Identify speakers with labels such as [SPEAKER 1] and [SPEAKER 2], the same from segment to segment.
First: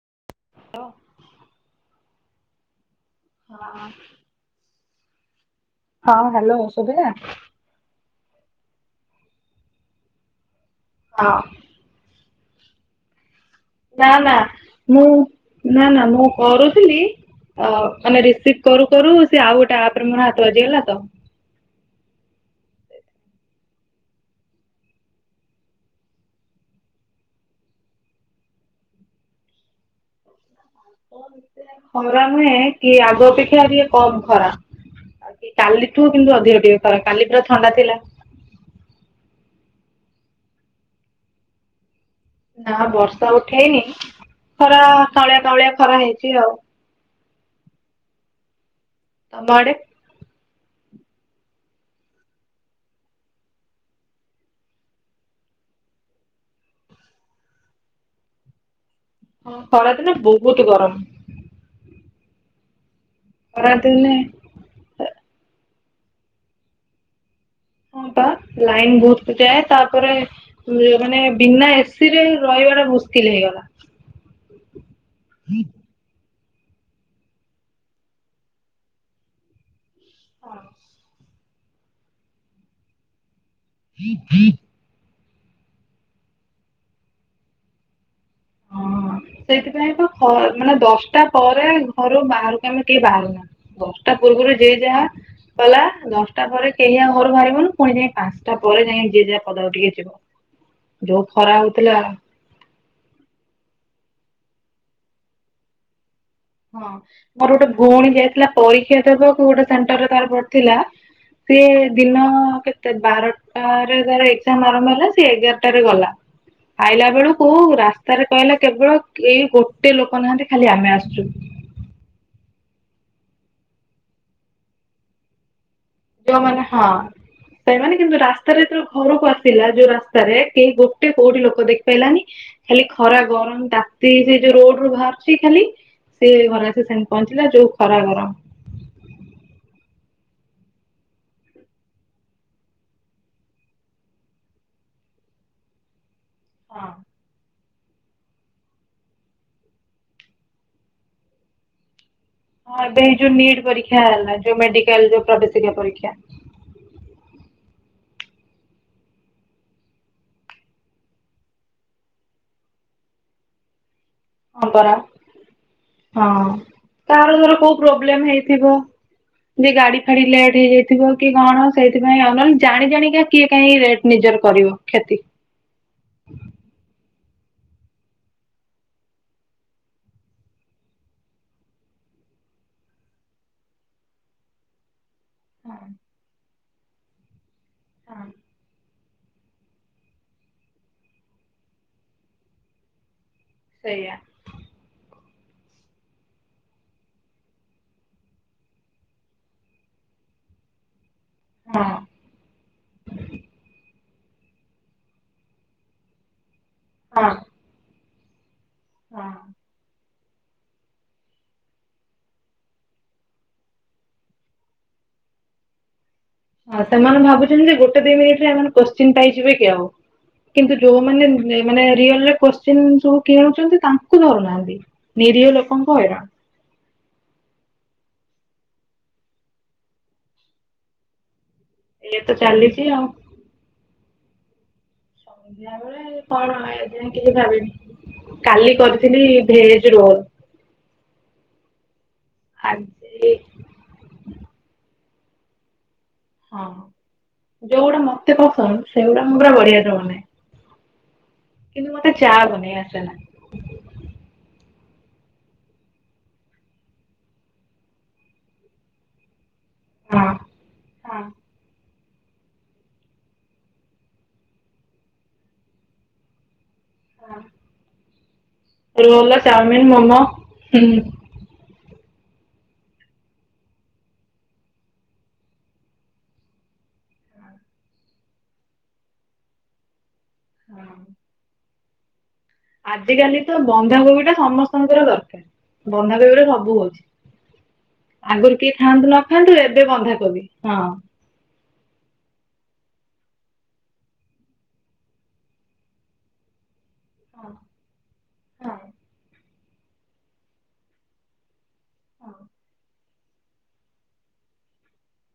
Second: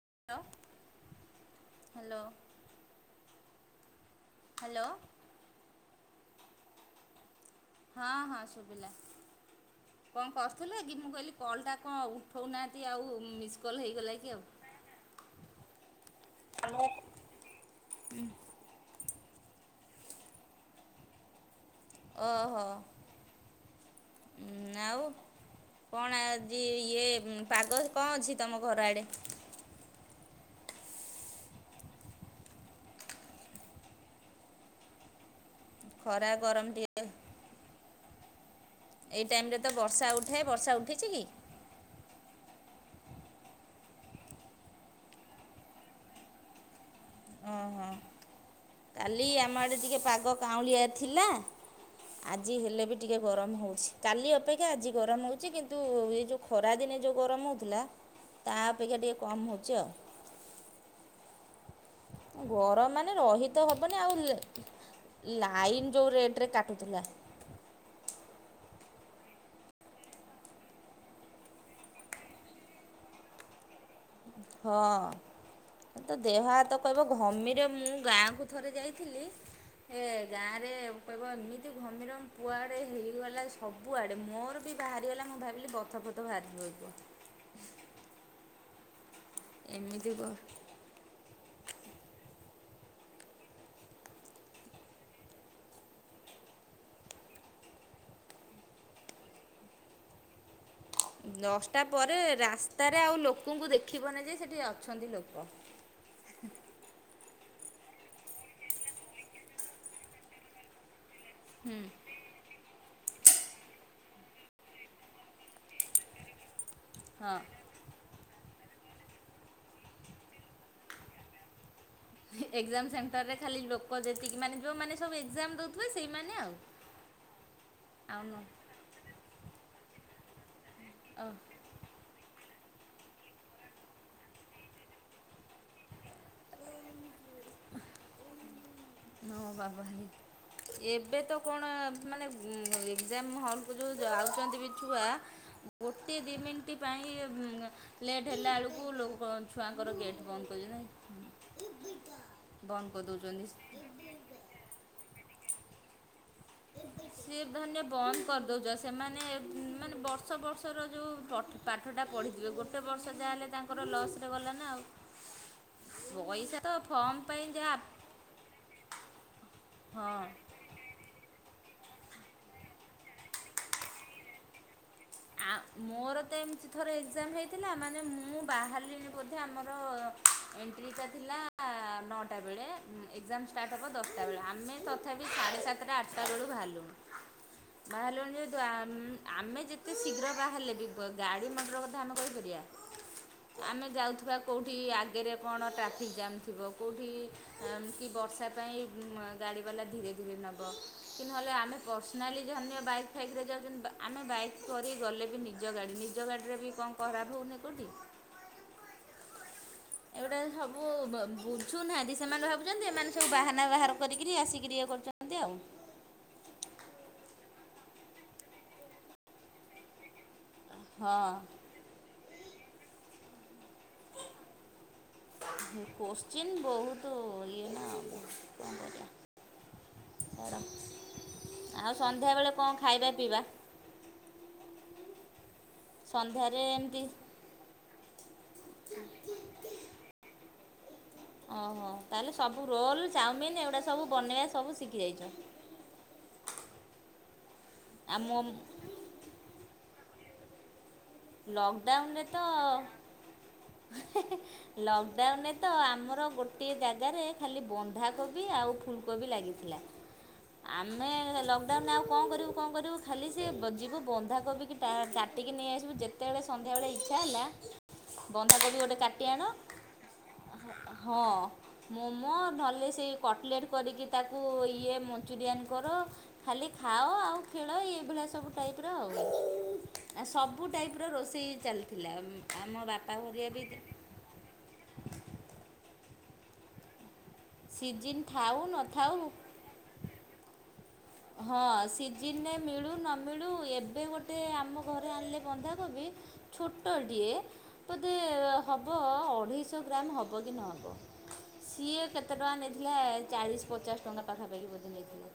[SPEAKER 1] [unintelligible] Hello.
[SPEAKER 2] ହଁ
[SPEAKER 1] hello.
[SPEAKER 2] ହଁ hello ସୁଭିଲା
[SPEAKER 1] ହଁ ହଁ ଶୁଭିଲା କଣ କରୁଥିଲ କି ମୁ
[SPEAKER 2] ହଁ
[SPEAKER 1] କହିଲି କଲ ଟା କଣ ଉ ଉଠଉନାହାନ୍ତି ଆଉ ମିସ୍ କଲ୍
[SPEAKER 2] ନା
[SPEAKER 1] ହେଇଗଲା
[SPEAKER 2] ନା
[SPEAKER 1] କି ଆଉ।
[SPEAKER 2] ମୁଁ ନା ନା ମୁଁ କରୁଥିଲି ଅ ମାନେ ରିସିଭ୍ କରୁ କରୁ ସେ ଆଉ ଗୋଟେ ଆପରେ ମର ହାତ ବାଜିଗଲା ତ
[SPEAKER 1] ଓହୋ ଉ ଆଉ କଣ ଆଜି ଇଏ ପାଗ କଣ ଅଛି ତମ ଘର ଆଡେ
[SPEAKER 2] [inaudible] ଖରା ନୁହେଁ କି ଆଗ ଅପେକ୍ଷା ଟିକେ କମ୍ ଖରା। କାଲିଠୁ
[SPEAKER 1] ଖରା
[SPEAKER 2] କିନ୍ତୁ ଅଧିକ
[SPEAKER 1] ଗରମ
[SPEAKER 2] ଟିକେ ଖରା। କାଲି ପୁରା ଥଣ୍ଡା ଥିଲା।
[SPEAKER 1] ଏଇ ଟାଇମ ରେ ତ ବର୍ଷା ଉଠାଏ ବର୍ଷା ଉଠେଇଛି କି?
[SPEAKER 2] ନା ବର୍ଷା ଉଠେଇନି, ଖରା [unintelligible] ଖରା ହେଇଛି ଆଉ।
[SPEAKER 1] ଓହୋ କାଲି ଆମ ଆଡେ ଟିକେ ପାଗ କାଉଁଳିଆ ଥିଲା ଆଜି ହେଲେ ବି ଟିକେ ଗରମ ହଉଛି, କାଲି ଅପେକ୍ଷା ଆଜି ଗରମ ହଉଛି କିନ୍ତୁ ଏ ଯୋଉ ଖରା ଦି [unintelligible] ଯଉ ଗରମ ହଉଥିଲା ତା ଅପେକ୍ଷା ଟିକେ କମ୍
[SPEAKER 2] ହଁ
[SPEAKER 1] ହେଉଛି ଆଉ
[SPEAKER 2] ଖରାଦିନେ ବହୁତ ଗରମ।
[SPEAKER 1] ଗରମ ମାନେ ରହିତ
[SPEAKER 2] ଖରା
[SPEAKER 1] ହବନି
[SPEAKER 2] ଦିନେ
[SPEAKER 1] ଆଉ ଲାଇନ ଯୋଉ ରେଟରେ କାଟୁଥିଲା
[SPEAKER 2] ହଁ ପା ଲାଇନ୍ ବହୁତ ଯାଏ, ତାପରେ ମାନେ ବିନା ଏସି ରେ ରହ [unintelligible] ମୁସ୍କିଲ ହେଇଗଲା।
[SPEAKER 1] ହଁ ତ ଦେହ ହାତ କହିବ ଘମିର ମୁଁ ଗାଁକୁ ଥରେ ଯାଇଥିଲି ଏ ଗାଁରେ [unintelligible] ଏମିତି ଘମୀରମ କୁଆଡ଼େ ହେଇଗଲା ସବୁଆଡେ ମୋର ବି ବାହାରିଗଲା ମୁଁ ଭାବିଲି ବଥ ଫଥ ବାହାରିଛି ବୋଧେ।
[SPEAKER 2] ହଁ ସେଇଥିପାଇଁ ତ ମାନେ ଦଶଟା ପରେ ଘରୁ ବାହାର ଆମେ କେହି ବାହାରୁନା ଦଶଟା ପୂର୍ବରୁ ଯିଏ ଯାହା ଗଲା ଦଶଟା ପରେ କେହି ଆଉ ଘରୁ ବାହାରିବୁନି, ପୁଣି ଯାଇ ପାଞ୍ଚଟା ପରେ ଯାଇ ଯିଏ ଯା ପଦାକୁ ଟିକେ ଯିବ। ଯୋଉ ଖରା
[SPEAKER 1] ଦଶଟା
[SPEAKER 2] ହଉଥିଲା
[SPEAKER 1] ପରେ ରାସ୍ତାରେ ଆଉ ଲୋକ ଙ୍କୁୁ ଦେଖିବନି ଯେ ସେଠି ଅଛନ୍ତି ଲୋକ
[SPEAKER 2] ହଁ ମୋର ଗୋଟେ ଭଉଣୀ ଯାଇଥିଲା ପରୀକ୍ଷା ଦେବାକୁ ଗୋଟେ ସେଣ୍ଟରରେ ତାର ପଡିଥିଲା ସିଏ
[SPEAKER 1] ହୁଁ।
[SPEAKER 2] ଦିନ କେ ତେ ବାରଟାରେ ଧର ଏକ୍ସାମ୍ ଆରମ୍ଭ ହେଲା ସେ ଏଗାରଟାରେ ଗଲା। ଆଇଲା
[SPEAKER 1] ହଁ
[SPEAKER 2] ବେଳୁକୁ ରାସ୍ତାରେ କହିଲେ କେବଳ କେହି ଗୋଟେ ଲୋକ ନାହାନ୍ତି ଖାଲି ଆମେ ଆସୁଛୁ।
[SPEAKER 1] ଏକ୍ଜାମ ସେଣ୍ଟରରେ ଖାଲି ଲୋକ ଯେତିକି ମାନେ ଯୋଉ ମାନେ ସବୁ ଏକ୍ଜାମ୍ ଦୋ
[SPEAKER 2] ଯୋଉମାନେ ହଁ ସେମାନେ କିନ୍ତୁ
[SPEAKER 1] ଆଉ ନ
[SPEAKER 2] ରାସ୍ତାରେ ଯେତେବେଳେ ଘରକୁ ଆସିଲା ଯୋଉ ରାସ୍ତାରେ କେହି ଗୋଟେ
[SPEAKER 1] ଓ
[SPEAKER 2] କୋଉଠି ଲୋକ ଦେଖି ପାଇଲାନି ଖାଲି ଖରା ଗରମ ତାତି ସେଇ ଯୋଉ ରୋଡ ରୁ ବାହାରୁଛି ଖାଲି ସେ ଘରେ ଆସି [unintelligible] ପହଞ୍ଚିଲା ଯୋଉ ଖରା ଘରମ।
[SPEAKER 1] ଓ ବାବା ରେ ଏବେ ତ କଣ ମାନେ ଏକ୍ଜାମ ହଲକୁ ଯୋଉ ଯାଉଛନ୍ତି ବି ଛୁଆ ଗୋଟେ ଦି ମିନିଟ
[SPEAKER 2] ହଁ।
[SPEAKER 1] ପାଇଁ ଲେଟ୍ ହେଲା ବେଳକୁ ଲୋକ ଛୁଆଙ୍କର ଗେଟ୍ ବନ୍ଦ କରି
[SPEAKER 2] ହଁ ଏବେ ଯୋଉ ନୀଟ ପରୀକ୍ଷା ହେଲା ଯୋଉ ମେଡିକାଲ ଯୋଉ [unintelligible] ପରୀକ୍ଷା।
[SPEAKER 1] ସିଏ ଧରିନିଅ ବନ୍ଦ କରିଦେଉଛ ସେମାନେ ମାନେ ବର୍ଷ ବର୍ଷର ଯେଉ ପ୍ ପାଠ ଟା ପଢ଼ିଥିଲେ ଗୋଟେ ବର୍ଷ ଯାହା ହେଲେ ତାଙ୍କର ଲସରେ ଗଲା
[SPEAKER 2] ହଁ
[SPEAKER 1] ନା ଆଉ।
[SPEAKER 2] ପରା ହଁ
[SPEAKER 1] ପଇସା ତ ଫର୍ମ
[SPEAKER 2] ତାର
[SPEAKER 1] ପାଇଁ
[SPEAKER 2] ଧର
[SPEAKER 1] ଯାହା
[SPEAKER 2] କୋଉ ପ୍ରୋବ୍ଲେମ ହେଇଥିବ ଯେ ଗାଡି
[SPEAKER 1] ହଁ
[SPEAKER 2] ଫାଡି ଲେଟ୍ ହେଇଯାଇଥିବ କି କଣ ସେଇଥିପାଇଁ ଅନଲ ଜାଣି ଜାଣିକ କିଏ କହିଁ ରେଟ ନିଜର କରିବ। କ୍ଷତି।
[SPEAKER 1] ଆଉ ମୋର ତ ଏମିତି ଥରେ। ଏକ୍ଜାମ ହେଇଥିଲା ମାନେ ମୁଁ ବାହାରିଲଣି ବୋଧେ ଆମର ଏଣ୍ଟ୍ରିଟା ଥିଲା। ନଅଟା ବେଳେ ଏକ୍ଜାମ ଷ୍ଟାର୍ଟ ହେବ ଦଶଟା ବେଳେ ଆମେ ତଥାପି ସାଢ଼େ ସାତଟା ଆଠଟା ବେଳୁ ବାହାରିଲୁ। ବାହାରଲଣି ଯେହେତୁ ଆମେ ଯେ ଏତେ ଶୀଘ୍ର ବାାହାହାର ହେଲେ ବି ଗାଡ଼ି ମଟର କଥା ଆମେ କହିପାରିବା। ଆମେ
[SPEAKER 2] ସେଇଆ
[SPEAKER 1] ଯାଉଥିବା କଉଠି ଆଗରେ। କଣ ଟ୍ରାଫିକ୍ ଜାମ୍ ଥିବ କେଉଁଠି କି ବର୍ଷା ପାଇଁ ଗାଡ଼ି ବାଲା ଧୀରେ ଧୀରେ। ନେବ କି ନହେଲେ ଆମେ
[SPEAKER 2] ହଁ।
[SPEAKER 1] ପର୍ସନାଲି ଯ ବାଇକ୍ ଫାଇକ୍ରେ ଯାଉଛନ୍ତି ଆମେ ବାଇକ୍। କରି ଗଲେ ବି ନିଜ ଗାଡ଼ି ନିଜ ଗାଡ଼ିରେ ବି କଣ
[SPEAKER 2] ହଁ
[SPEAKER 1] ଖରାପ ହେଉନି କେଉଁଠି।
[SPEAKER 2] ହଁ।
[SPEAKER 1] ଏଉଡା। ସବୁ ବୁଝୁନାହାନ୍ତି ସେମାନେ ଭାବୁଛନ୍ତି ଏମାନେ ସବୁ ବାହାନା ବାହାର କରିକିରି ଆସିକରି ଇଏ କରୁଛନ୍ତି ଆଉ। [inaudible]
[SPEAKER 2] ହଁ ସେମାନେ ଭାବୁଛନ୍ତି ଯେ ଗୋଟେ ଦି ମିନିଟରେମାନେ କୋଶ୍ଚିନ୍ ପାଇଯିବେ କି ଆଉ। କିନ୍ତୁ ଯୋଉମାନେ
[SPEAKER 1] ହଁ
[SPEAKER 2] ମାନେ ରିଅଲରେ କୋଶ୍ଚିନ୍ ସବୁ କିଣୁଛନ୍ତି। ତାଙ୍କୁ ଧରୁନାହାନ୍ତି। ନିରୀହ ଲୋକଙ୍କୁ ହଇରାଣ
[SPEAKER 1] କଶ୍ଚିନ ବହୁତ ଇଏ ନା। ଆ। ଆଉ
[SPEAKER 2] ଏଇଆ ତ
[SPEAKER 1] ସନ୍ଧ୍ୟାବେଳେ କଣ
[SPEAKER 2] ଚାଲିଛି ଆଉ।
[SPEAKER 1] ଖାଇବା ପିଇବା।
[SPEAKER 2] ଯିା ବଳେ କଣ
[SPEAKER 1] ସନ୍ଧ୍ୟାରେ
[SPEAKER 2] ଏ
[SPEAKER 1] ଏମିତି
[SPEAKER 2] ଯାଇ କିଛି ଭାବିନି। କାଲି କରିଥିଲି ଭେଜ ରୋଲ।
[SPEAKER 1] ଓହୋ ତାହେଲେ ସବୁ ରୋଲ
[SPEAKER 2] ଆଜି
[SPEAKER 1] ଚାଉମିିନ ଏଗୁଡ଼ା ସବୁ ବନେଇବା ସବୁ ଶିଖି ଯାଇଛ।
[SPEAKER 2] ହଁ ଯୋଉଗୁଡା
[SPEAKER 1] ଆଉ
[SPEAKER 2] ମତେ
[SPEAKER 1] ମୋ
[SPEAKER 2] ପସନ୍ଦ ସେଗୁଡା ମୁଁ ପୁରା ବଢିଆରେ ବନାଏ। କିନ୍ତୁ ମତେ
[SPEAKER 1] ଲକଡାଉନ ରେ
[SPEAKER 2] ଚା
[SPEAKER 1] ତ।
[SPEAKER 2] ବନେଇ ଆସେନା।
[SPEAKER 1] ଲକଡାଉନରେ ତ ଆମର ଗୋଟିଏ ଜାଗାରେ ଖାଲି ବନ୍ଧାକୋବି ଆଉ ଫୁଲକୋବି ଲାଗିଛି। ଥିଲା
[SPEAKER 2] ହଁ
[SPEAKER 1] ଆମେ ଲକଡାଉନ ଆଉ। କଣ କରିବୁ କଣ କରିବୁ ଖାଲି ସେ ଯିବୁ ବନ୍ଧାକବିକି କାଟିକୀ ନେଇଆସିବୁ ଯେତେବେଳେ ସନ୍ ଏଡା ଇଛାଲା।
[SPEAKER 2] ରଲ ଚଉମିନ୍ ମୋମୋ ହ।
[SPEAKER 1] ହଁ ମୋମୋ ନହେଲେ ସେ କଟଲେଟ୍ କରିକି ତାକୁ ଇଏ ମଞ୍ଚୁରିଆଁନ କର ଖାଲି। ଖାଅ ଆଉ ଖେଳ ଏଭଳିଆ ସବୁ ଟାଇପ୍ର। ସବୁ ଟାଇପ୍ର ରୋଷେଇ ଚାଲିଥିଲା। ଆମ
[SPEAKER 2] ଆଜ
[SPEAKER 1] ବାପା
[SPEAKER 2] କାଲି
[SPEAKER 1] ଘରିଆ
[SPEAKER 2] ତ
[SPEAKER 1] ବି
[SPEAKER 2] ବନ୍ଧାକୋବି ଟା ସମସ୍ତଙ୍କର ଦରକାର ବନ୍ଧାକୋବି ଟା ସବୁ ହଉଛି।
[SPEAKER 1] ସିଜିନ୍ ଥାଉ
[SPEAKER 2] ଆଗରୁ କେହି ଖାଆନ୍ତୁ
[SPEAKER 1] ନଥାଉ
[SPEAKER 2] ନ ଖାଆନ୍ତୁ ଏବେ ବନ୍ଧାକବି ହଁ।
[SPEAKER 1] ହଁ ସିଜିନରେ ମିଳୁ ନ ମିଳୁ ଏବେ ଗୋଟେ ଆମ ଘରେ ଆଣିଲେ ବନ୍ଧାକୋବି। ଛୁଟ। ଅଟଟିଏ ବୋଧେ ହେବ ଅଢ଼େଇଶହ ଗ୍ରାମ ହେବ କି ନହେବ। ସିଏ କେତେ ଟଙ୍କା ନେଇଥିଲା ଚାଳିଶ ପଚାଶ ଟଙ୍କା ପାଖାପାଖି ବୋଧେ ନେଇଥିଲେ।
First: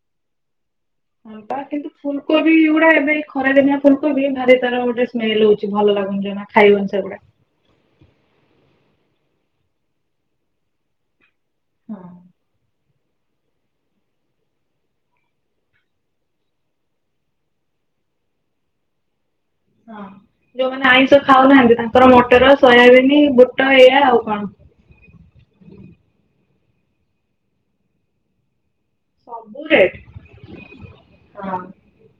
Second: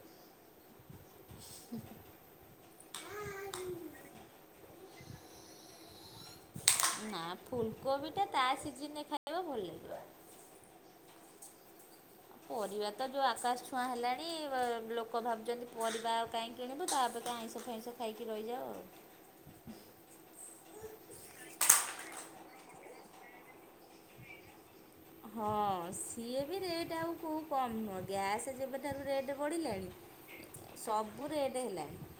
[SPEAKER 2] ହଁ ବା କିନ୍ତୁ ଫୁଲକୋବି ଗୁଡା ଏବେ ଖରାଦିନିଆ ଫୁଲକୋବି ଭାରି। ର ଗୋଟ ସ୍ମେଲ୍ ହଉଛି ଭଲ ଲାଗଛି।
[SPEAKER 1] ନା ଫୁଲକୋବି ଟା ତା ସିଜିନ। ହବା ଭଲ ଲାଗିବ।
[SPEAKER 2] ହଁ।
[SPEAKER 1] ପରିବା ତ ଯୋଉ ଆକାଶ ଛୁଆଁ ହେଲାଣି ଲୋକ ଭାବୁଛନ୍ତି ପରିବାଉ କାହିଁ କିଣିବୁ ତାପରେ। ଆଇଁଷ ଫଇଁଷ ଖାଇକି ରହିଯାାଉ ଆଉ।
[SPEAKER 2] ହଁ ଯୋଉମାନେ ଆଇଁଷ ଖାଉନାହାନ୍ତି ତାଙ୍କର ମଟର ସୋୟାବିନ ବୁଟ ଏଇଆ ଆଉ କଣ।
[SPEAKER 1] ହଁ ସିଏ ବି ରେଟ୍ ଆଉଉବ କମ୍ ନୁହଁ ଗ୍ୟାସ୍ ଯେ-। ରେଟ
[SPEAKER 2] ସବୁ
[SPEAKER 1] ପଢିଲାଣି
[SPEAKER 2] ରେଟ୍
[SPEAKER 1] ସବୁ
[SPEAKER 2] ହଁ
[SPEAKER 1] ରେଟ ହେଲାଣି।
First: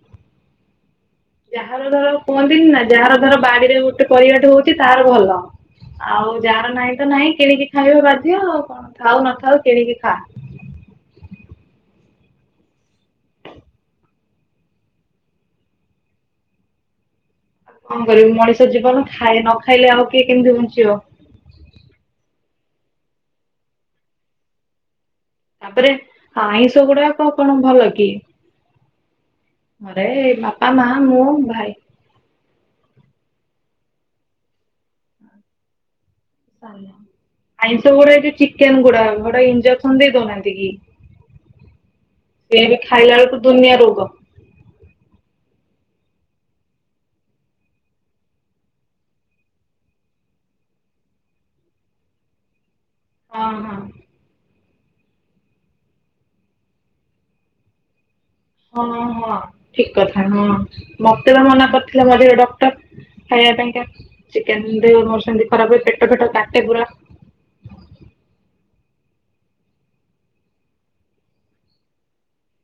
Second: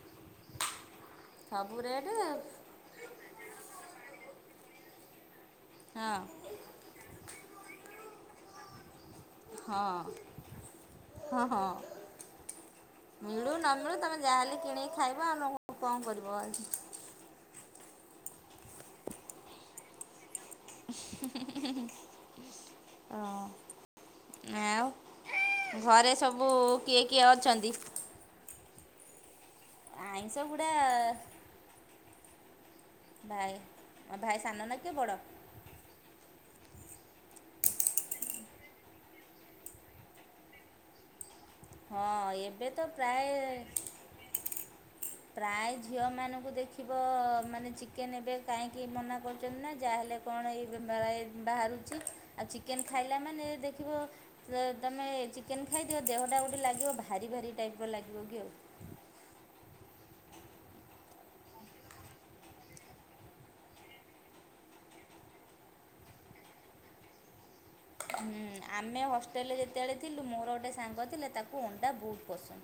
[SPEAKER 1] ସବୁ
[SPEAKER 2] ଯାହାର
[SPEAKER 1] ରେଟ୍
[SPEAKER 2] ଧର କୁହନ୍ତିନି ନା ଯାହାର ଧର ବାଡିରେ ଗୋଟେ ପରିବାଟେ ହଉଛି ତହାର ଭଲ।
[SPEAKER 1] ହଁ।
[SPEAKER 2] ଆଉ ଯାହାର ନାହିଁ ତ ନାହିଁ କିଣିକି ଖାଇବା ବାଧ୍ୟ ଆଉ କଣ। ଖଥାାଉ ନଥାଉ କିଣିକି
[SPEAKER 1] ହଁ
[SPEAKER 2] ଖା।
[SPEAKER 1] [inaudible] ମିଳୁ ନ ମିଳୁ ତମେ ଯାହାହେଲେ କିଣିକି ଖାଇ ଆମେ କଣ କରିବୁ ଆଉ।
[SPEAKER 2] କଣ କରିବି ମଣିଷ ଜୀବନ ଖାଏ ନ ଖାଇଲେ ଆଉ କେ
[SPEAKER 1] ହଁ ଆଉ।
[SPEAKER 2] ତାପରେ
[SPEAKER 1] ଘରେ ସବୁ
[SPEAKER 2] ଆଇଁଷ
[SPEAKER 1] କିଏ କିଏ
[SPEAKER 2] ଗୁଡାକ କଣ
[SPEAKER 1] ଅଛନ୍ତି?
[SPEAKER 2] ଭଲ କି? ଘରେ
[SPEAKER 1] ଆଇଁଷ ଗୁଡ଼ା
[SPEAKER 2] ବାପା, ମା ମୁଁ ଭାଇ
[SPEAKER 1] ଭାଇ ଭାଇ ସାନ ନା କିଏ ବଡ?
[SPEAKER 2] ସାନ। ଆଇଁଷ ଗୁଡା ଏ ଯୋଉ ଚିକେନ ଗୁଡା ସେଗୁଡା ଇଞ୍ଜେକ୍ସନ ଦେଇ ଦଉନାହାନ୍ତି କି।
[SPEAKER 1] ହଁ
[SPEAKER 2] ସେ
[SPEAKER 1] ଏବେ
[SPEAKER 2] ବି
[SPEAKER 1] ତ
[SPEAKER 2] ଖାଇଲା ବେଳକୁ
[SPEAKER 1] ପ୍ରାୟେ
[SPEAKER 2] ଦୁନିଆ ରୋଗ
[SPEAKER 1] ପ୍ରାୟେ ଝିଅମାନଙ୍କୁ ଦେଖିବ ମାନେ ଚିକେନ ଏବେ କାହିଁକି ମନା କରୁଛନ୍ତି ନା ଯାହାହେଲେ କଣ ଏଇ [unintelligible] ବାହାରୁଛି ଆଉ ଚି ଚିକେନ୍ ଖାଇଲା
[SPEAKER 2] ହଁ
[SPEAKER 1] ମାନେ ଦେଖିବ ତମେ ଚିକେନ୍ ଖାଇଦିଅ ଦେହଟା ଗୋଟେ ଲାଗିବ ଭାରି ଭାରି ଟାଇପ ର ଲାଗିବ କି ଆଉ।
[SPEAKER 2] ହଁ ହଁ ଠିକ କଥା ହଁ ମତେ ବା ମନା କରିଥିଲେ ମଝିରେ ଡକ୍ଟର। ଖାଇବା ପାଇଁକା। ଚିକେନ ଦେ ମୋର ସେମତି ଖରାପ ହୁଏ ପେଟ ଫେଟ କାଟେ ପୁରା।
[SPEAKER 1] ହୁଁ ଆମେ ହଷ୍ଟେଲରେ ଯେତେବେଳେ ଥିଲୁ ମୋର ଗୋଟେ ସାଙ୍ଗ ଥିଲେ ତାକୁ ଅଣ୍ଡା ବହୁତ ପସନ୍ଦ।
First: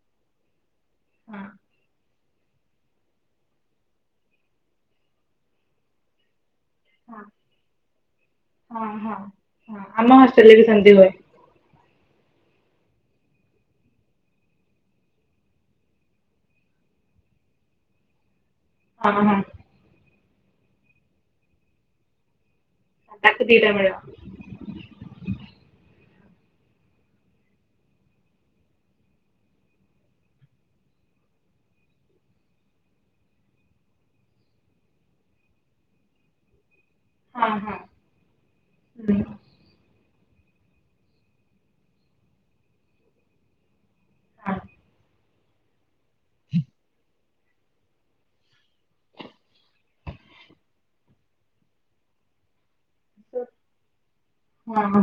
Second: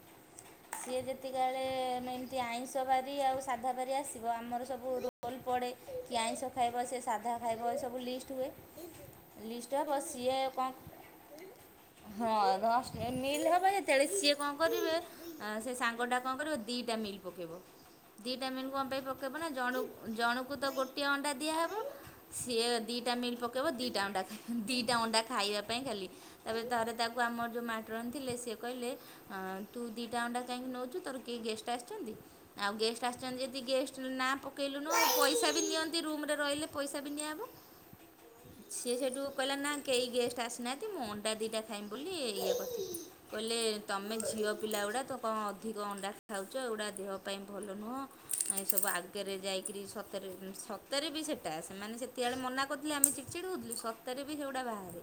[SPEAKER 1] ସିଏ
[SPEAKER 2] ହଁ
[SPEAKER 1] ଯେତିକିବେଳେ ଆଇଁଷ ବାରି ଆଉ ସାଧା ବାରି ଆସିବ ଆମର ସବୁ ରୋଲ ପଡ଼େ କି ଆଇଁଷ ଖାଇବା ସେ ସାଧା ଖାଇବ ଏ ସବୁ ଲିଷ୍ଟ ହୁଏ।
[SPEAKER 2] ହଁ ହଁ
[SPEAKER 1] ଲିଷ୍ଟ
[SPEAKER 2] ହଁ
[SPEAKER 1] ଟା
[SPEAKER 2] ଆମ ହଷ୍ଟେଲରେ ବି ସେମତି ହୁଏ।
[SPEAKER 1] [unintelligible] ମିଲ୍ ହେବ ଯେତେବେଳେ ସିଏ କଣ କରିବେ ସେ ସାଙ୍ଗଟା କଣ କରିବ ଦିଇଟା ମିଲ୍ ପକେଇବ। ଦିଇଟା ମିଲ୍ କଣ ପାଇଁ
[SPEAKER 2] ହଁ
[SPEAKER 1] ପକେଇବ
[SPEAKER 2] ହଁ
[SPEAKER 1] ନା ଜଣ ଜଣକୁ ତ ଗୋଟିଏ ଅଣ୍ଡା ଦିଆହବ ସିଏ ଦିଇଟା ମିଲ୍
[SPEAKER 2] ତାକୁ
[SPEAKER 1] ପକେଇବ
[SPEAKER 2] ଦିଟା ମିଳିବ
[SPEAKER 1] ଦିଇଟା ଅଣ୍ଡା ଖା ଦିଇଟା ଅଣ୍ଡା ଖାଇବା ପାଇଁ ଖାଲି। ତାପରେ ତାପରେ ତାକୁ ଆମର ଯୋଉ ମ୍ୟାଡମ ଥିଲେ ସେଏ କହିଲେ ଆଁ ତୁ ଦିଇଟା ଅଣ୍ଡା କାହିଁକି ନେଉଚୁ ତୋର କେହି ଗେଷ୍ଟ ଆସିଛନ୍ତି। ଆଉ ଗେଷ୍ଟ ଆସିଛନ୍ତି ଯଦି ଗେଷ୍ଟ ନାଁ ପକା ପକେଇଲୁନୁ ପଇସା ବି ନିଅନ୍ତି ରୁମ୍ ରେ ରହିଲେ ପଇସା ବି ନିଆହବ।
[SPEAKER 2] ହଁ ହଁ
[SPEAKER 1] ସି ସେଇଠୁ
[SPEAKER 2] ହୁଁ
[SPEAKER 1] କହିଲା ନା କେହି ଗେଷ୍ଟ ଆସିନାହାନ୍ତି ମୁଁ ଅଣ୍ଡା ଦୁଇଟା ଖାଇବି ବୋଲି ଇଏ କରିଥିଲି। କହିଲେ ତମେ ଝିଅ ପିଲା
[SPEAKER 2] ହଁ
[SPEAKER 1] ଗୁଡ଼ାକ ତ କଣ ଅଧିକ ଅଣ୍ଡା ଖାଉଛ ଏଗୁଡ଼ା ଦେହ ଭଲ ନୁହଁ ଏସବୁ ଆଗରେ ଯାଇକି ସତରେ ସତରେ ବି ସେଟା ସେମାନେ ସେତେବେଳେ ମନା କହୁଥିଲେ ଆମେ ଚିଡଚିଡ ହଉଥିଲୁ। ସତରେ ବି ସେଉଡା ବାହାରେ।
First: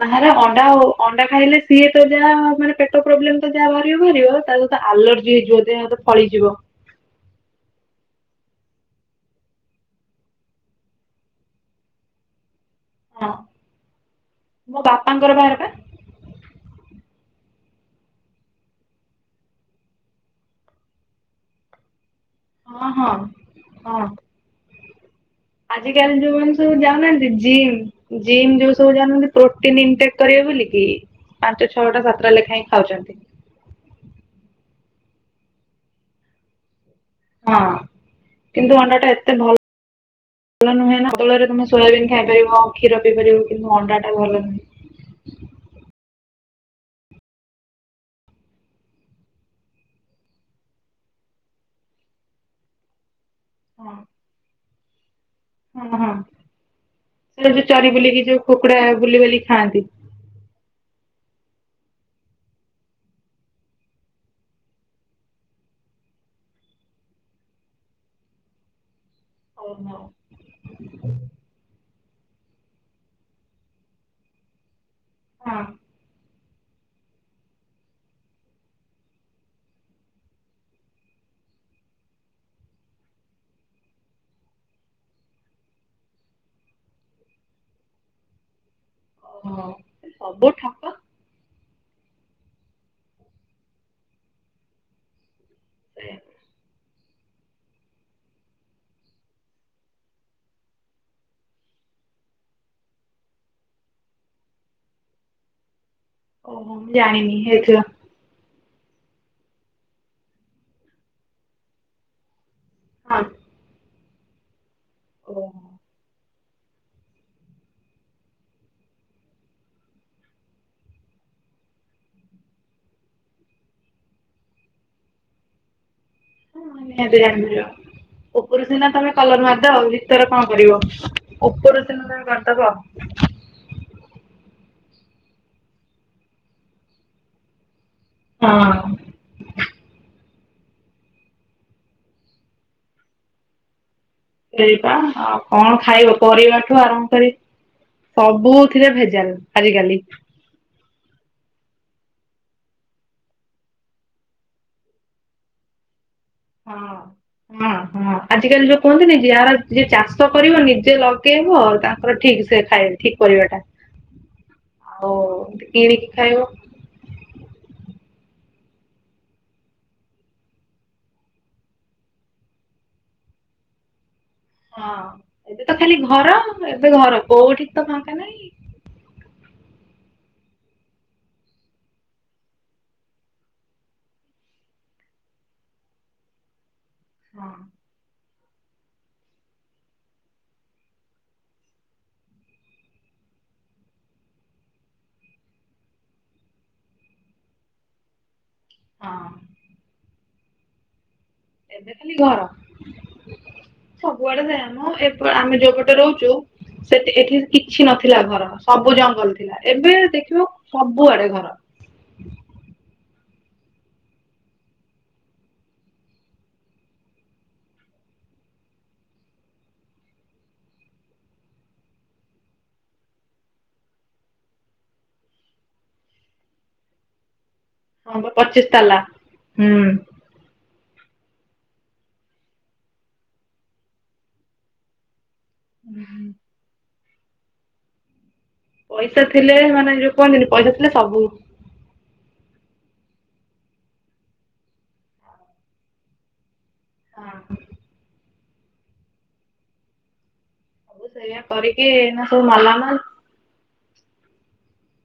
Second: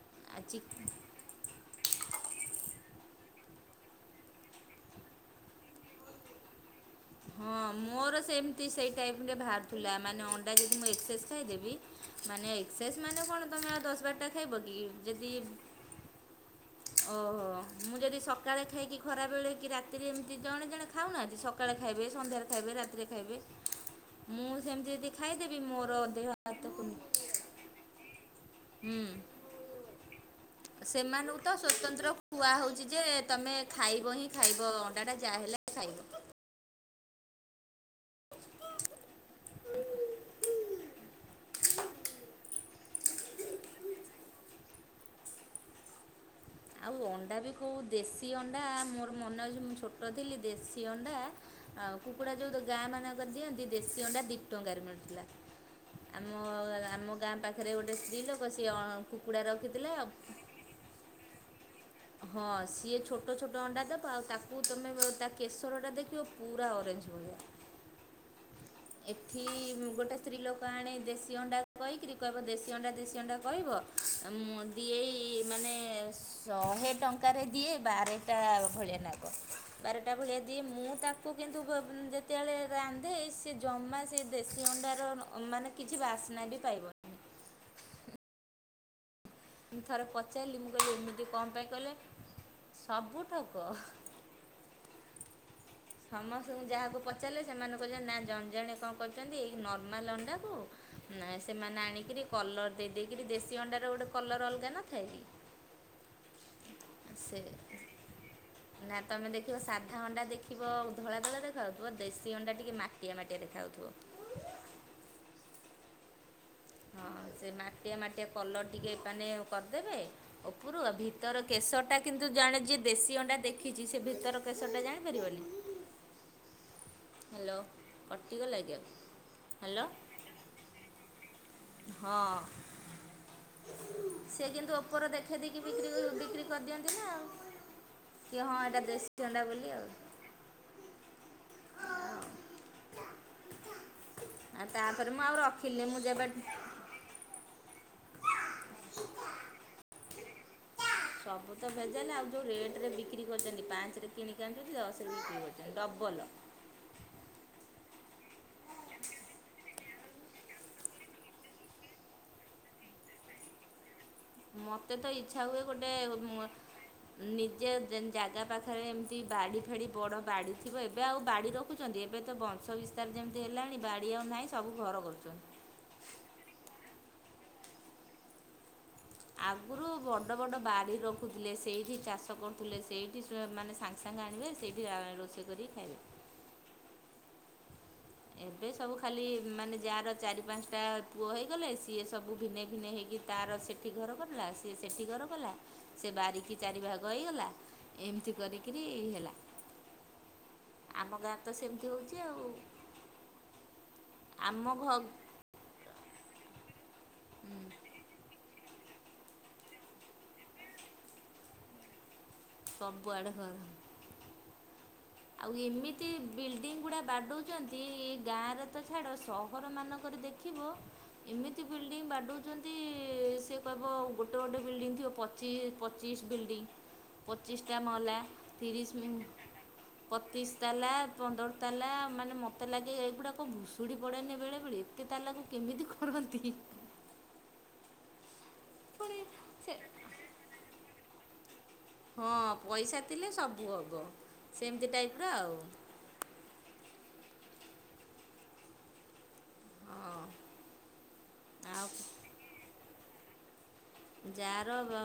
[SPEAKER 2] ବାହାର
[SPEAKER 1] ଆ ଚି
[SPEAKER 2] ଅଣ୍ଡା ଆଉ ଅଣ୍ଡା ଖାଇଲେ ସିଏ ତ ଯାହା ମାନେ ପେ ପ୍ରୋବ୍ଲେମ ତ ଯାହା ବାହାରିବ ବାହାରିବ ତା ସହିତ ଆଲର୍ଜି ହେଇଯିବ ଦେହ ହାତ ଫଳିଯିବ।
[SPEAKER 1] ହଁ ମୁଁ ମୋର ସେମିତି ସେଇ ଟାଇମରେ ବାହାରୁଥିଲା। ମାନେ ଅଣ୍ଡା ଯଦି ମୁଁ ଏକ୍ସେସ୍ ଖାଇଦେବି ମାନେ ଶେଷ ମାନେ
[SPEAKER 2] ହଁ
[SPEAKER 1] କଣ ତମେ ଆଉ ଦଶ ବାରଟା ଖାଇବ କି
[SPEAKER 2] ମୋ
[SPEAKER 1] ଯଦି
[SPEAKER 2] ବାପାଙ୍କର ବାହାରେ ପା
[SPEAKER 1] ଓହୋ ମୁଁ ଯଦି ସକାଳେ ଖାଇକି ଖରାବେଳେ କି ରାତିରେ ଏମିତି ଜଣେ ଜଣେ ଖାଉନାହାନ୍ତି ସକାଳେ ଖାଇବେ ସନ୍ଧ୍ୟାରେ ଖାଇବେ
[SPEAKER 2] ହଁ ହଁ
[SPEAKER 1] ରାତିରେ ଖାଇବେ ମୁଁ ସେମିତି ଯଦି ଖାଇଦେବି ମୋର
[SPEAKER 2] ଆଜି କାଲି
[SPEAKER 1] ଦେହ
[SPEAKER 2] ଯୋଉମାନେ ସବୁ
[SPEAKER 1] ହାତକୁ
[SPEAKER 2] ଯାଉନାହାନ୍ତି ଜିମ୍ ଜିମ୍ ଯୋଉ ସବୁ
[SPEAKER 1] ହୁଁ
[SPEAKER 2] ଯାଉନାହାନ୍ତି ପ୍ରୋଟିନ ଇନଟେକ୍ କରିବେ ବୋଲିକି
[SPEAKER 1] ସେମାନଙ୍କୁ ତ
[SPEAKER 2] ପାଞ୍ଚ ଛଅଟା
[SPEAKER 1] ସ୍ୱତନ୍ତ୍ର
[SPEAKER 2] ସାତଟା
[SPEAKER 1] କୁହା
[SPEAKER 2] ଲେଖାଏ ହିଁ
[SPEAKER 1] ହେଉଛି ଯେ
[SPEAKER 2] ଖାଉଛନ୍ତି।
[SPEAKER 1] ତମେ ଖାଇବ ହିଁ ଖାଇବ ଅଣ୍ଡା ଟା ଯାହାହେଲେ ଖାଇବ।
[SPEAKER 2] ହଁ। କିନ୍ତୁ ଅଣ୍ଡା ଟା ଏତେ ଭଲ ଭଲ ନୁହେଁ ତା ବଦଳରେ ତମେ ସୋୟାବିନ୍ ଖାଇପାରିବ। କ୍ଷୀର ପିଇ ପାରିବ କିନ୍ତୁ ଅଣ୍ଡାଟା ଭଲ ନୁହେଁ।
[SPEAKER 1] ଆଉ ଅଣ୍ଡା ବି କଉ ଦେଶୀ ଅଣ୍ଡା ମୋର ମନେ ଅଛି ମୁଁ ଛୋଟ ଥିଲି ଦେଶୀ ଅଣ୍ଡା ଆଉ କୁକୁଡା ଯୋଉ ଗାଁ ମାନଙ୍କର ଦିଅନ୍ତି ଦେଶୀ ଅଣ୍ଡା ଦି ଟଙ୍କାରେ ମିଳୁଥିଲା।
[SPEAKER 2] ହଁ ହଁ ହଁ
[SPEAKER 1] ଆମ ଆମ ଗାଁ
[SPEAKER 2] ସେ ଯୋଉ
[SPEAKER 1] ପାଖରେ
[SPEAKER 2] ଚରି
[SPEAKER 1] ଗୋଟେ ସ୍ତ୍ରୀ
[SPEAKER 2] ବୁଲିକି ଯୋଉ
[SPEAKER 1] ଲୋକ ସିଏ
[SPEAKER 2] କୁକୁଡା
[SPEAKER 1] ଅ
[SPEAKER 2] ବୁଲି ବାଲି
[SPEAKER 1] କୁକୁଡ଼ା
[SPEAKER 2] ଖାଆନ୍ତି
[SPEAKER 1] ରଖିଥିଲା। [inaudible] ହଁ ସିଏ ଛୋଟ ଛୋଟ ଅଣ୍ଡା ଦବ ଆଉ ତାକୁ ତମେ ବ ତା କେଶର ଟା ଦେଖିବ ପୁରା ଅରେ। [unintelligible] ଏଠି ମୁଁ
[SPEAKER 2] ଓହୋ
[SPEAKER 1] ଗୋଟେ ସ୍ତ୍ରୀ ଲୋକ ଆଣେ ଦେଶୀ ଅଣ୍ଡା କହିକରି କହିବ ଦେଶୀ ଅଣ୍ଡା ଦେଶୀ ଅଣ୍ଡା କହିବ ମୁଁ ଦିଏଇ
[SPEAKER 2] ହଁ
[SPEAKER 1] ମାନେ ଶହେ ଟଙ୍କାରେ ଦିଏ ବାରେଟା ଅ ଭଳିଆ ଖାଇବ ବାରଟା ଭଳିଆ ଦିଏ ମୁଁ ତାକୁ କିନ୍ତୁ ବ ଯେତେବେଳେ ରାନ୍ଧେ ସେ ଜମା ସେ ଦେଶୀ ଅଣ୍ଡାର ର ମାନେ କିଛି ବାସ୍ନା ବି ପାଇବଵୁନୁ। [inaudible]
[SPEAKER 2] ଓହୋ
[SPEAKER 1] ଥରେ
[SPEAKER 2] ସବୁ
[SPEAKER 1] ପଚାରିଲି ମୁଁ
[SPEAKER 2] ଠକ
[SPEAKER 1] କହିଲି ଏମିତି କଣ ପାଇଁ କହିଲେ ସବୁ ଠକ। ସମସ୍ତଙ୍କୁ ଯାହାକୁ ପଚାରିଲେ ସେମାନେ କହିଲେ ନା ଜଣ ଜଣେ କଣ କରୁଛନ୍ତି ନର୍ମାଲ୍ ଅଣ୍ଡାକୁ। ନାଇଁ ସେମାନେ ଆଣିକିରି କଲର ଦେଇ ଦେଇକିରି। ଦେଶୀ ଅଣ୍ଡାର ଗୋଟେ କଲର ଅଲଗା ନଥାଏ କି? [inaudible]
[SPEAKER 2] ଓହୋ ମୁଁ ଜାଣିିନି
[SPEAKER 1] ସେ
[SPEAKER 2] ହେଇଥିଲା।
[SPEAKER 1] ନା ତମେ ଦେଖିବ ସାଧା ଅଣ୍ଡା ଦେଖିବ ଧଳା ଧଳା ଦେଖାଉଥିବ ଦେଶୀ ଅଣ୍ଡା ଟି ଟିକେ ମାଟିଆ
[SPEAKER 2] ହଁ
[SPEAKER 1] ମାଟିଆ ଦେଖାହଉଥିବ।
[SPEAKER 2] ଓମ୍ [inaudible]
[SPEAKER 1] ହଁଅ ସେ ମାଟିଆ ମାଟିଆ କଲର ଟିକେ ମାନେ କରିଦେବେ ଓପରୁ ଆଉ ଭିତର କେଶର ଟା କିନ୍ତୁ ଜଣେ ଯିଏ ଦେଶୀ ଅଣ୍ଡା ଦେଖିଛି ସେ ଭିତର କେଶରଟା ଜାଣିପାରିବନି।
[SPEAKER 2] ହଁ ନିହାତି ଜାଣି
[SPEAKER 1] ହ୍ୟାଲୋ
[SPEAKER 2] ପାରିବ
[SPEAKER 1] କଟିଗଲା
[SPEAKER 2] ଉପରୁ
[SPEAKER 1] କି ଆଉ
[SPEAKER 2] ସିନା ତମେ କଲର ମାରିଦବ
[SPEAKER 1] ହ୍ୟାଲୋ
[SPEAKER 2] ଭିତରେ କଣ କରିବ। ଉପରୁ [unintelligible]
[SPEAKER 1] ହଁ
[SPEAKER 2] କରିଦବ।
[SPEAKER 1] ଓପର ଦେଖେଇଦିକି ବ୍ରିକ୍ରି ବିକ୍ରି କରିଦିଅନ୍ତି ନା ଆଉ। କି ହଁ ଏଇଟା ଦେଶୀ ଅଣ୍ଡା ବୋଲି ଆଉ। ଆଉ
[SPEAKER 2] ଏଇପା
[SPEAKER 1] ତାପରେ ମୁଁ
[SPEAKER 2] ଆଉ କଣ
[SPEAKER 1] ରଖିଲି ମୁଁ
[SPEAKER 2] ଖାଇବ
[SPEAKER 1] ଯେବେ
[SPEAKER 2] ପରିବା। ଠୁ ଆରମ୍ଭ କରି ସବୁଥିରେ ଭେଜାଲ ଆଜିିକାଲି।
[SPEAKER 1] ସବୁ ତ ଭେଜାଲେ ଆଉ ଯୋଉ ରେଟରେ ବିକ୍ରି କରିଛନ୍ତି ପାଞ୍ଚରେ କିଣିକି ଆଣୁଛନ୍ତି ଦଶରେ ବିକ୍ରି କରୁଛନ୍ତି ଡବଲ।
[SPEAKER 2] ହଁ ହଁ ହଁ ଆଜିକାଲି ଯୋଉ କୁହନ୍ତିନି ଯାହାର ଯିଏ ଚାଷ କରିବ ନିଜେ ଲଗେଇ। ରିବ ତାଙ୍କର ଠିକ ସେ ଖାଏ ଠିକ ପରିବା ଟା।
[SPEAKER 1] ମୋତେ ତ ଇଛା ହୁଏ ଗୋଟେ
[SPEAKER 2] ଖାଇବ।
[SPEAKER 1] ମ ନିଜେ। ଜାଗା ପାଖରେ ଏମିତି ବାଡ଼ି ଫାଡ଼ି ବଡ଼ ବାଡ଼ି ଥିବ ଏବେ ଆଉ ବାଡ଼ି ରଖୁଛନ୍ତି ଏବେ ତ ବଂଶ ବିସ୍ତାର ଜା- ଯେମିତି ହେଲାଣି ବା -
[SPEAKER 2] ହଁ ଏବେ ତ ଖାଲି ଘର ଏବେ ଘର କୋଉଠି ତ ଫାଙ୍କା ନାଇଁ।
[SPEAKER 1] ଆଗୁରୁ ବଡ ବଡ ବାଡ଼ି ରଖୁଥିଲେ ସେଇଠି ଚାଷ କରୁଥିଲେ ସେଇଠି ସ ମାନେ ସାଙ୍ଗେ ସାଙ୍ଗେ ଆଣି। ସେ ସେଇଠି ଆ ରୋଷେଇ କରିକି ଖାଇବେ।
[SPEAKER 2] ହଁ।
[SPEAKER 1] ଏବେ ସବୁ ଖାଲି ମାନେ ଯାର ଚାରି ପାଞ୍ଚଟା ପୁଅ ହେଇଗଲେ ସିଏ ସବୁ ଭିିନେ ଭିିନେ ହେଇ- ତାର ସେଠି ଘର କଲା ସେ ସେଠି ଘର କଲା ସେ ବାରିକି ଚାରି ଭାଗ ହେଇଗଲା। ଏମିତି କରିିକ କିରି
[SPEAKER 2] ହଁ
[SPEAKER 1] ହେଲା ଆମ ଗାଁ ତ ସେମିତି
[SPEAKER 2] ଏବେ ଖାଲି
[SPEAKER 1] ହଉଚି
[SPEAKER 2] ଘର।
[SPEAKER 1] ଆଉ।
[SPEAKER 2] ସବୁଆଡେ
[SPEAKER 1] ଆମ ଘ
[SPEAKER 2] ସେଇଆମ ଆମେ ଯୋଉ ପଟେ ରହୁଚୁ ସେ ଏଠି କିଛି ନଥିଲା ଘର ସବୁ ଜଙ୍ଗଲ ଥିଲା ଏବେ ଦେଖିବ ସବୁଆଡେ ଘର।
[SPEAKER 1] ସବୁଆଡେ ଘର। ଆଉ ଏମିତି ବିଲ୍ଡିଙ୍ଗ ଗୁଡା ବାଡଉଛନ୍ତି ଗାଁରେ ତ ଛାଡ ସହର ମାନଙ୍କରେ ଦେଖିବ। ଏମିତି ବିଲ୍ଡିଙ୍ଗ ବାଡଚନ୍ତି ସେ କହିବ ଗୋଟେ ଗୋଟେ ବିଲ୍ଡିଂ ଥିବ ପଚି ପଚିଶ ବିଲ୍ ଡିଙ୍ଗ ପଚିଶଟା ମହଲା
[SPEAKER 2] ହଁ ବା ପଚିଶ ତାଲା
[SPEAKER 1] ତିରିଶ ମି
[SPEAKER 2] ହୁଁ
[SPEAKER 1] ପତିଶ୍ ତାଲା ପନ୍ଦର ତାଲା ମାନେ ମୋତେ ଲାଗେ ଏଗୁଡ଼ାକ ଭୁଶୁଡ଼ି ପଡ଼େନି ବେଳେବେଳେ ଏତେ ତାଲାକୁ କେମିତି କରନ୍ତି। ପୁଣି
[SPEAKER 2] ପଇସା ଥିଲେ
[SPEAKER 1] ସେ
[SPEAKER 2] ମାନେ ଯୋଉ କୁହନ୍ତିନି ପଇସା ଥିଲେ ସବୁ।
[SPEAKER 1] ହଁ ପଇସା ଥିଲେ ସବୁ ହବ ସେମିତି ଟାଇପ୍ ର ଆଉ।
[SPEAKER 2] ହଁ।
[SPEAKER 1] ହଁ
[SPEAKER 2] ସବୁ ସେଇୟା
[SPEAKER 1] ଆଉ
[SPEAKER 2] କରିକି ଏ ଏଇନା ସବୁ ମାଲା ମାଲ୍।
[SPEAKER 1] ଯାର ବ